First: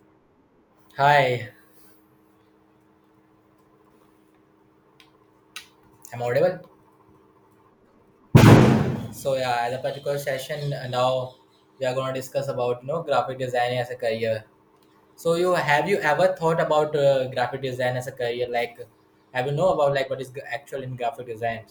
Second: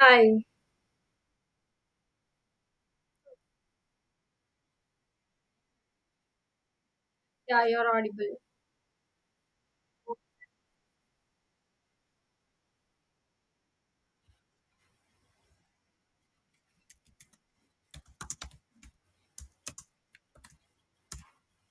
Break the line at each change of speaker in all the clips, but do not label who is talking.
Hi.
Hi, I'm audible.
Yeah, you're audible.
So yeah, at the particular session now we are going to discuss about you know graphic design as a career. So you have you ever thought about graphic design as a career? Like, have you know about like what is actual in graphic design?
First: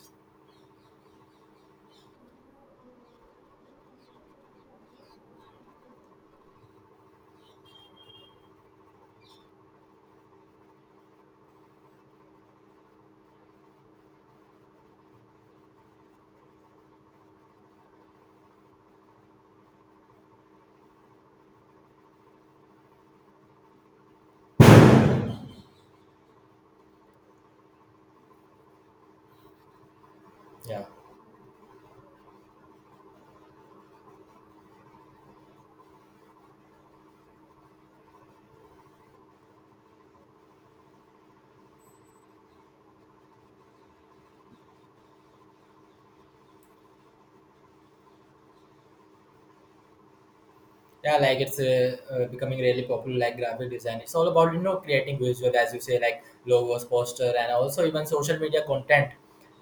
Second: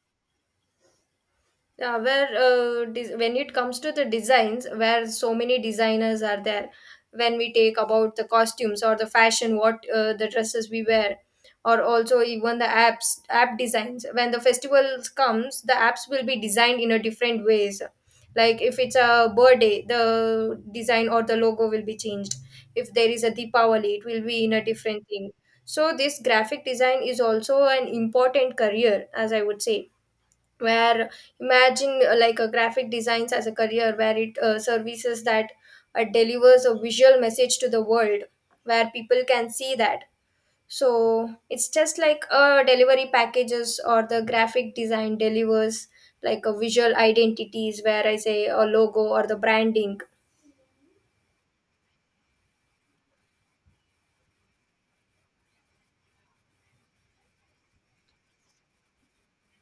Yeah, where when it comes to the designs, where so many designers are there, when we take about the costumes or the fashion, what the dresses we wear, or also even the app designs. When the festivals comes, the apps will be designed in a different ways. Like if it's a birthday, the design or the logo will be changed. If there is a Deepavali, it will be in a different thing. So this graphic design is also an important career, as I would say
Yeah.
where imagine like a graphic designs as a career where it services that delivers a visual message to the world where people can see that, so it's just like a delivery packages or the graphic design delivers like a visual identities where I say a logo or the branding.
Yeah, like it's becoming really popular, like graphic design. It's all about you know creating visual as you say, like logos, poster, and also even social media content.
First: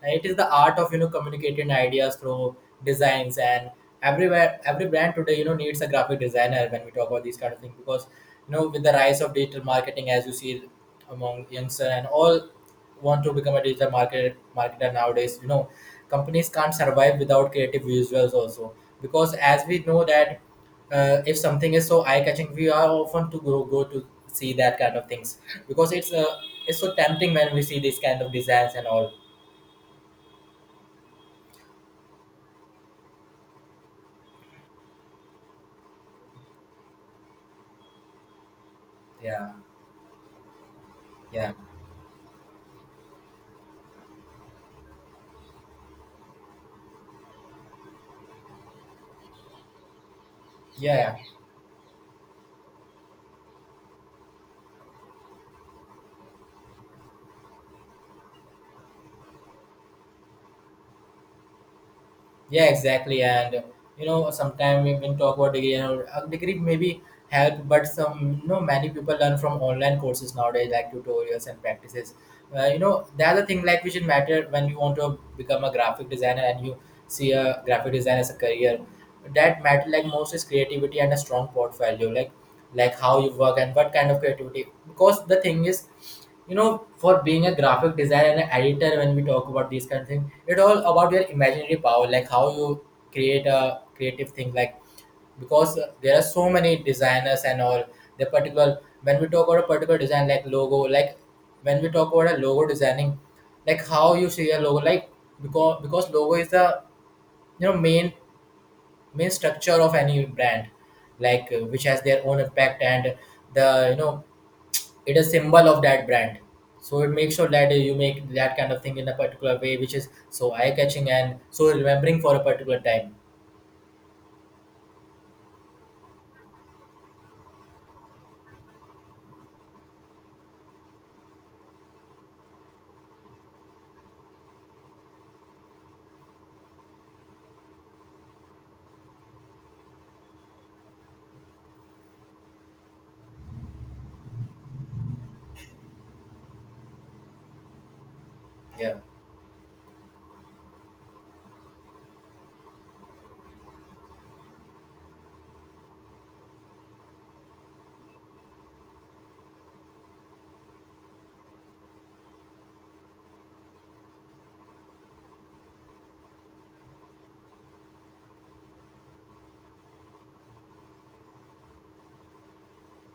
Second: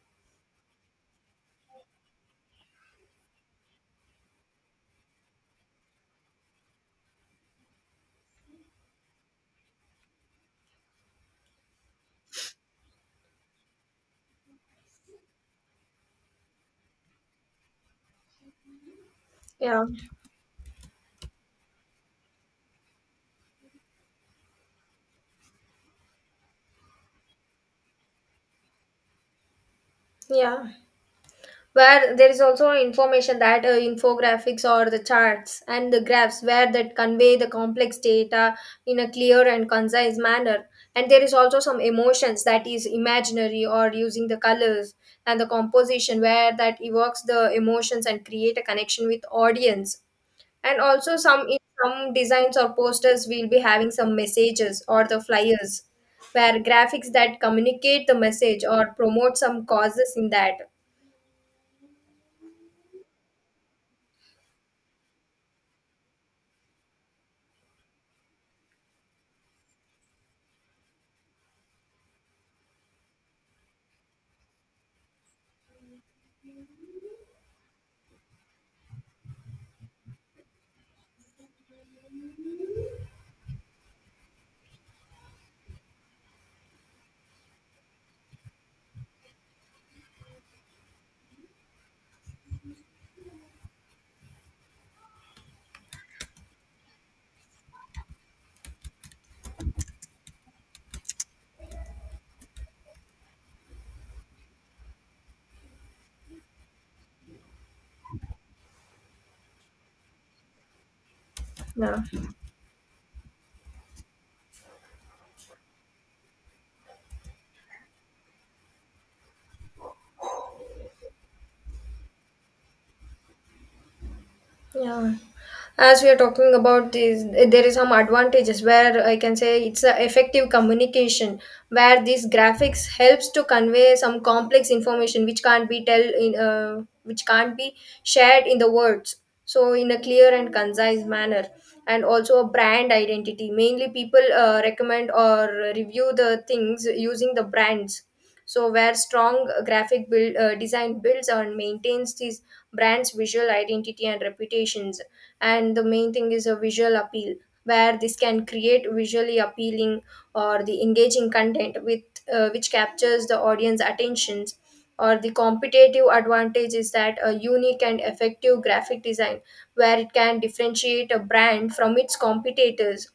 And it is the art of you know communicating ideas through designs. And everywhere, every brand today you know needs a graphic designer when we talk about these kind of things, because you know with the rise of digital marketing as you see among youngster and all want to become a digital marketer nowadays. You know, companies can't survive without creative visuals also, because as we
Yeah,
know that if something is so eye-catching, we are often to go to see that kind of things, because it's so tempting when we see these kind of designs and all.
yeah, where there is also information that infographics or the charts and the graphs where that convey the complex data in a clear
Yeah,
and concise manner, and there is
yeah,
also some emotions that is imaginary or using the colors and the composition where that evokes the emotions and create a connection with audience, and
yeah,
also
yeah.
some in some designs or posters will be having some messages or the flyers where graphics that communicate the message or promote some causes in that.
Yeah, exactly. And you know, sometimes we can talk about degree. You know, a degree maybe help, but some you know many people learn from online courses nowadays, like tutorials and practices. You know, the other thing like which it matter when you want to become a graphic designer and you see a graphic design as a career, that matter like most is creativity and a strong portfolio, like how you work and what kind of creativity. Because the thing is, you know, for being a graphic designer and an editor when we talk about these kind of things, it all about your imaginary power, like how you create a creative thing. Like, because there are so many designers and all. The particular when we talk about a particular design, like logo, like when we talk about a logo designing, like how you see a logo. Like, because logo is the you know main structure of any brand, like which has
Yeah.
their own impact. And the you know, it is symbol of that brand. So it makes sure that you make that kind of thing in a particular way which is so eye catching and so remembering for a particular time.
Yeah. As we are talking about this, there is some advantages where I can say it's a effective communication where these graphics helps to convey some complex information which can't be tell in which can't be shared in the words. So in a clear and concise manner, and also a brand identity. Mainly, people recommend or review the things using the brands. So
Yeah.
where strong graphic build design builds and maintains these brands visual identity and reputations, and the main thing is a visual appeal where this can create visually appealing or the engaging content with which captures the audience attentions, or the competitive advantage is that a unique and effective graphic design where it can differentiate a brand from its competitors.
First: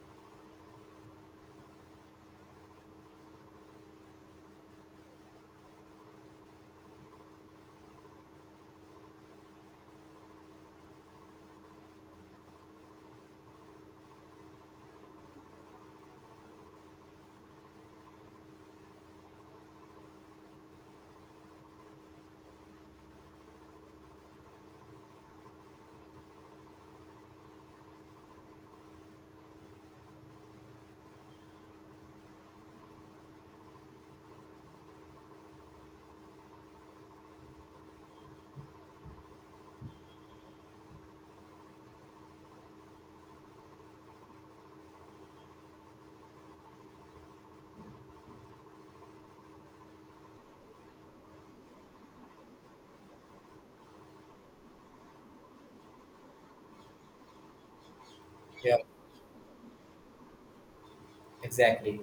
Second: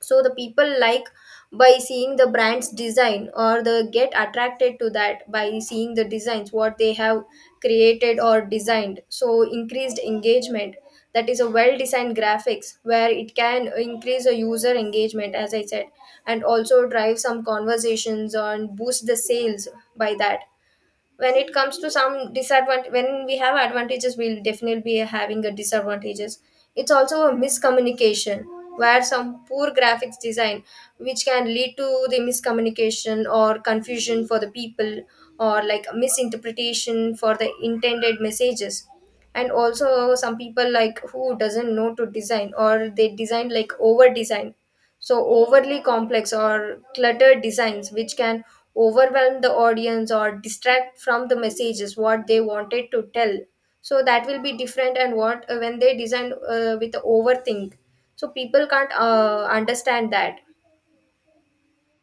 So the people like, by seeing the brand's design, or they get attracted to that by seeing the designs what they have created or designed. So increased engagement, that is a well designed graphics where it can increase a user engagement as I said, and also drive some conversations on boost the sales by that. When it comes to some disadvantage, when we have advantages we'll definitely be having a disadvantages. It's also a miscommunication where some poor graphics design which can lead to the miscommunication or confusion for the people, or like misinterpretation for the intended messages. And also some people like who doesn't know to design or they design like over design, so overly complex or cluttered designs which can overwhelm the audience or distract from the messages what they wanted to tell. So that will be different, and what when they design with overthink, so people
Yeah,
can't understand that.
exactly.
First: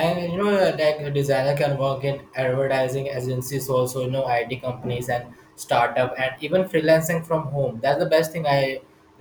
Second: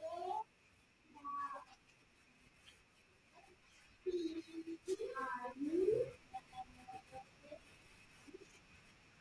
And you know, like a designer can work in advertising agencies, also you know, IT companies and startup, and even freelancing from home. That's the best thing I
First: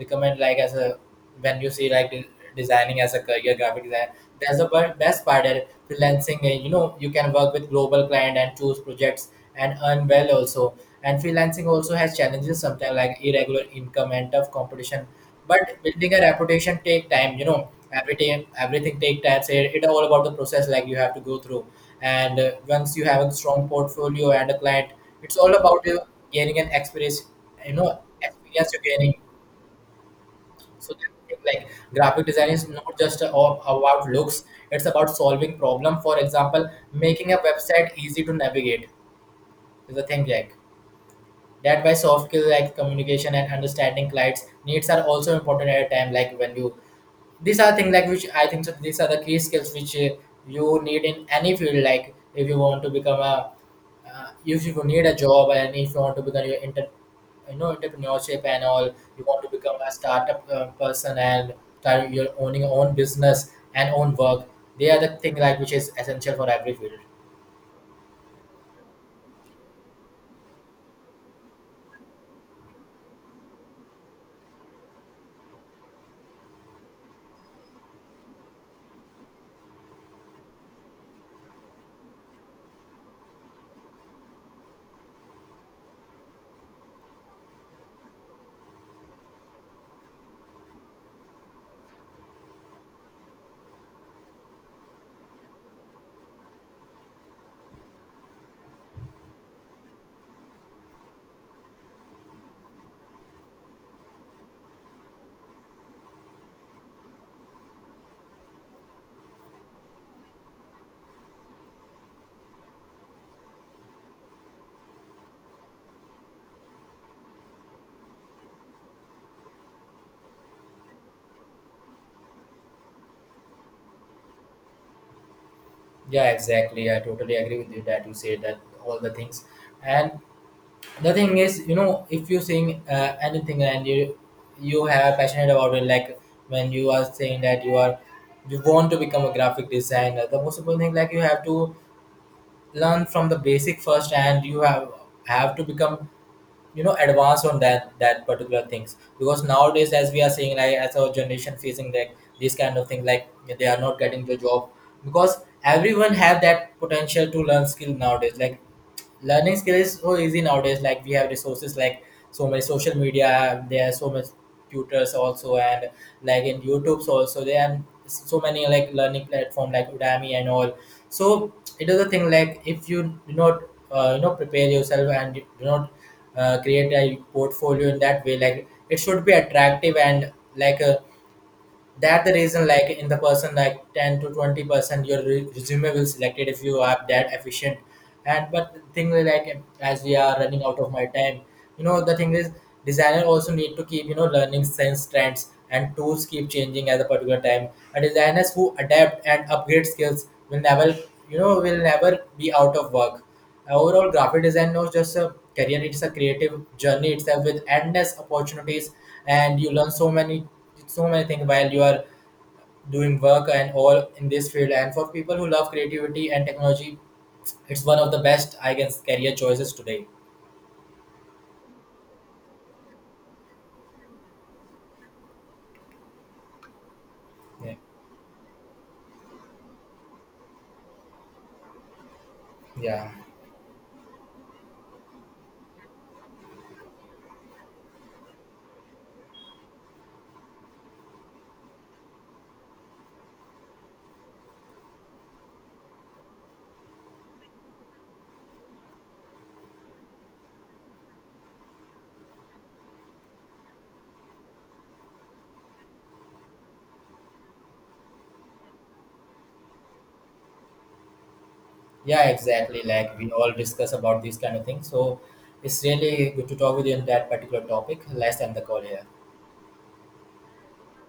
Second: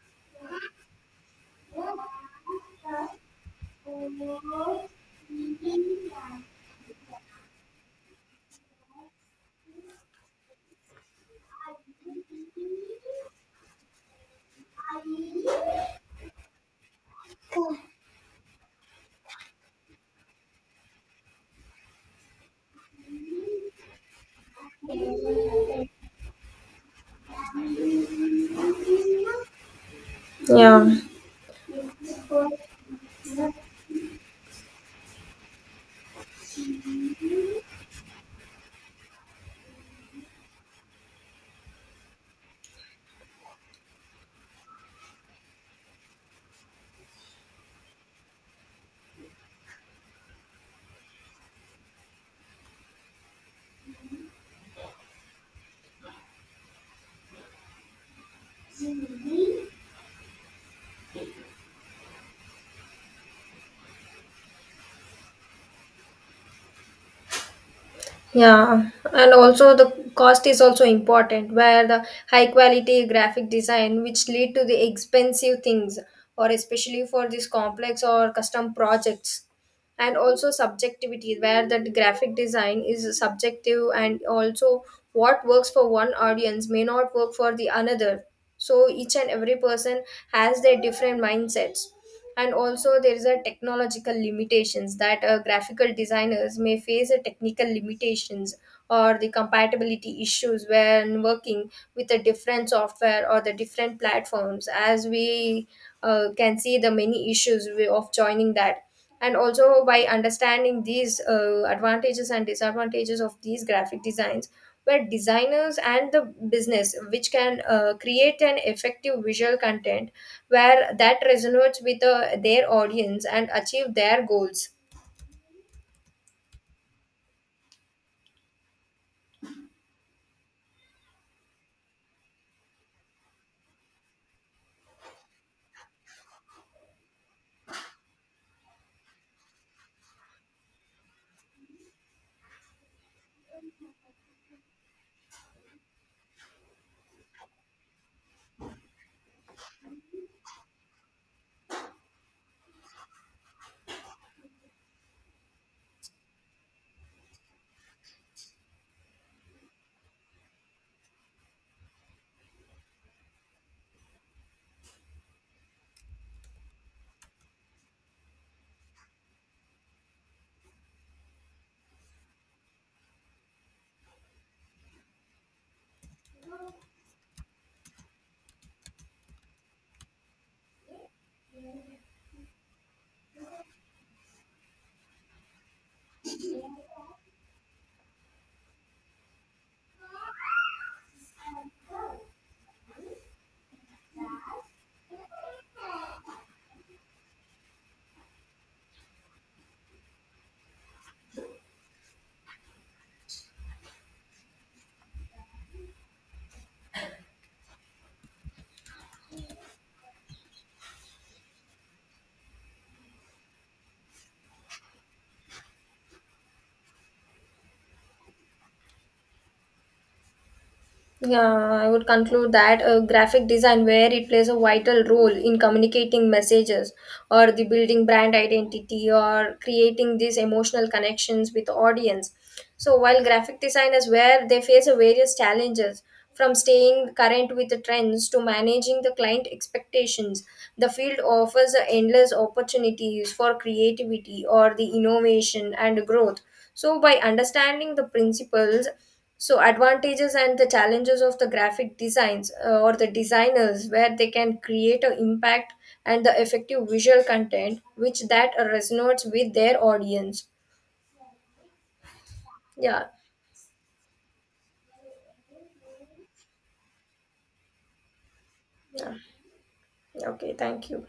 recommend. Like, as a when you see like designing as a career, graphic design. That's the best part. That freelancing, you know, you can work with global client and choose projects and earn well also. And freelancing also has challenges sometimes, like irregular income and tough competition, but building a reputation take time. You know, every time everything take time, so it, all about the process like you have to go through. And once you have a strong portfolio and a client, it's all about gaining an experience. You know, experience you're gaining.
Yeah.
So that, thing, like graphic design is not just all about looks. It's about solving problem, for example making a website easy to navigate is a thing, like that why soft skills like communication and understanding clients needs are also important at a time, like when you these are things, like which I think so these are the key skills which you need in any field. Like if you want to become a if you need a job, and if you want to become your inter you know entrepreneurship and all, you want to become a startup person and start your owning your own business and own work. They are the thing like which is essential for every field.
Yeah, and also the cost is also important where the high quality graphic design which lead to the expensive things, or especially for these complex or custom projects. And also subjectivity, where that graphic design is subjective, and also what works for one audience may not work for the another. So each and every person has their different mindsets. And also there is a technological limitations, that graphical designers may face a technical limitations or the compatibility issues when working with a different software or the different platforms, as we can see the many issues we- of joining that. And also by understanding these advantages and disadvantages of these graphic designs, where designers and the business which can create an effective visual content where that resonates with their audience and achieve their goals.
Yeah, exactly. I totally agree with you that you said that all the things. And the thing is, you know, if you sing anything and you have passionate about it, like when you are saying that you are you want to become a graphic designer, the most important thing like you have to learn from the basic first, and you have to become you know advanced on that particular things. Because nowadays, as we are seeing, like as our generation facing like this kind of thing, like they are not getting the job, because everyone have that potential to learn skill nowadays. Like learning skill is so easy nowadays, like we have resources, like so many social media, there are so much tutors also. And like in youtube's also, there are so many like learning platform like udemy and all. So it is a thing, like if you do not you know prepare yourself, and you do not create a portfolio in that way like it should be attractive and like a that the reason, like in the person like 10 to 20% your resume will selected if you are that efficient. And but the thing is, like as we are running out of my time, you know the thing is designer also need to keep you know learning sense, trends and tools keep changing at a particular time. And designers who adapt and upgrade skills will never you know will never be out of work. Overall, graphic design not just a career, it's a creative journey itself with endless opportunities. And you learn so many so many things while you are doing work and all in this field. And for people who love creativity and technology, it's one of the best I guess career choices today.
Yeah, I would conclude that graphic design, where it plays a vital role in communicating messages or the
Yeah.
building brand identity or creating these emotional connections with the audience. So,
Yeah,
while graphic designers, where they face a various challenges from staying current with the trends to managing the client expectations, the field offers a endless opportunities for creativity or the innovation and growth. So, by understanding the principles, so advantages and the challenges of the graphic designs, or the designers where they can create an impact and the effective visual content which that resonates with their audience.
yeah, exactly,
Yeah.
like we all discuss about these kind of things, so it's really good to talk with you on that particular topic. Let's end the call here.
Yeah. Okay, thank you.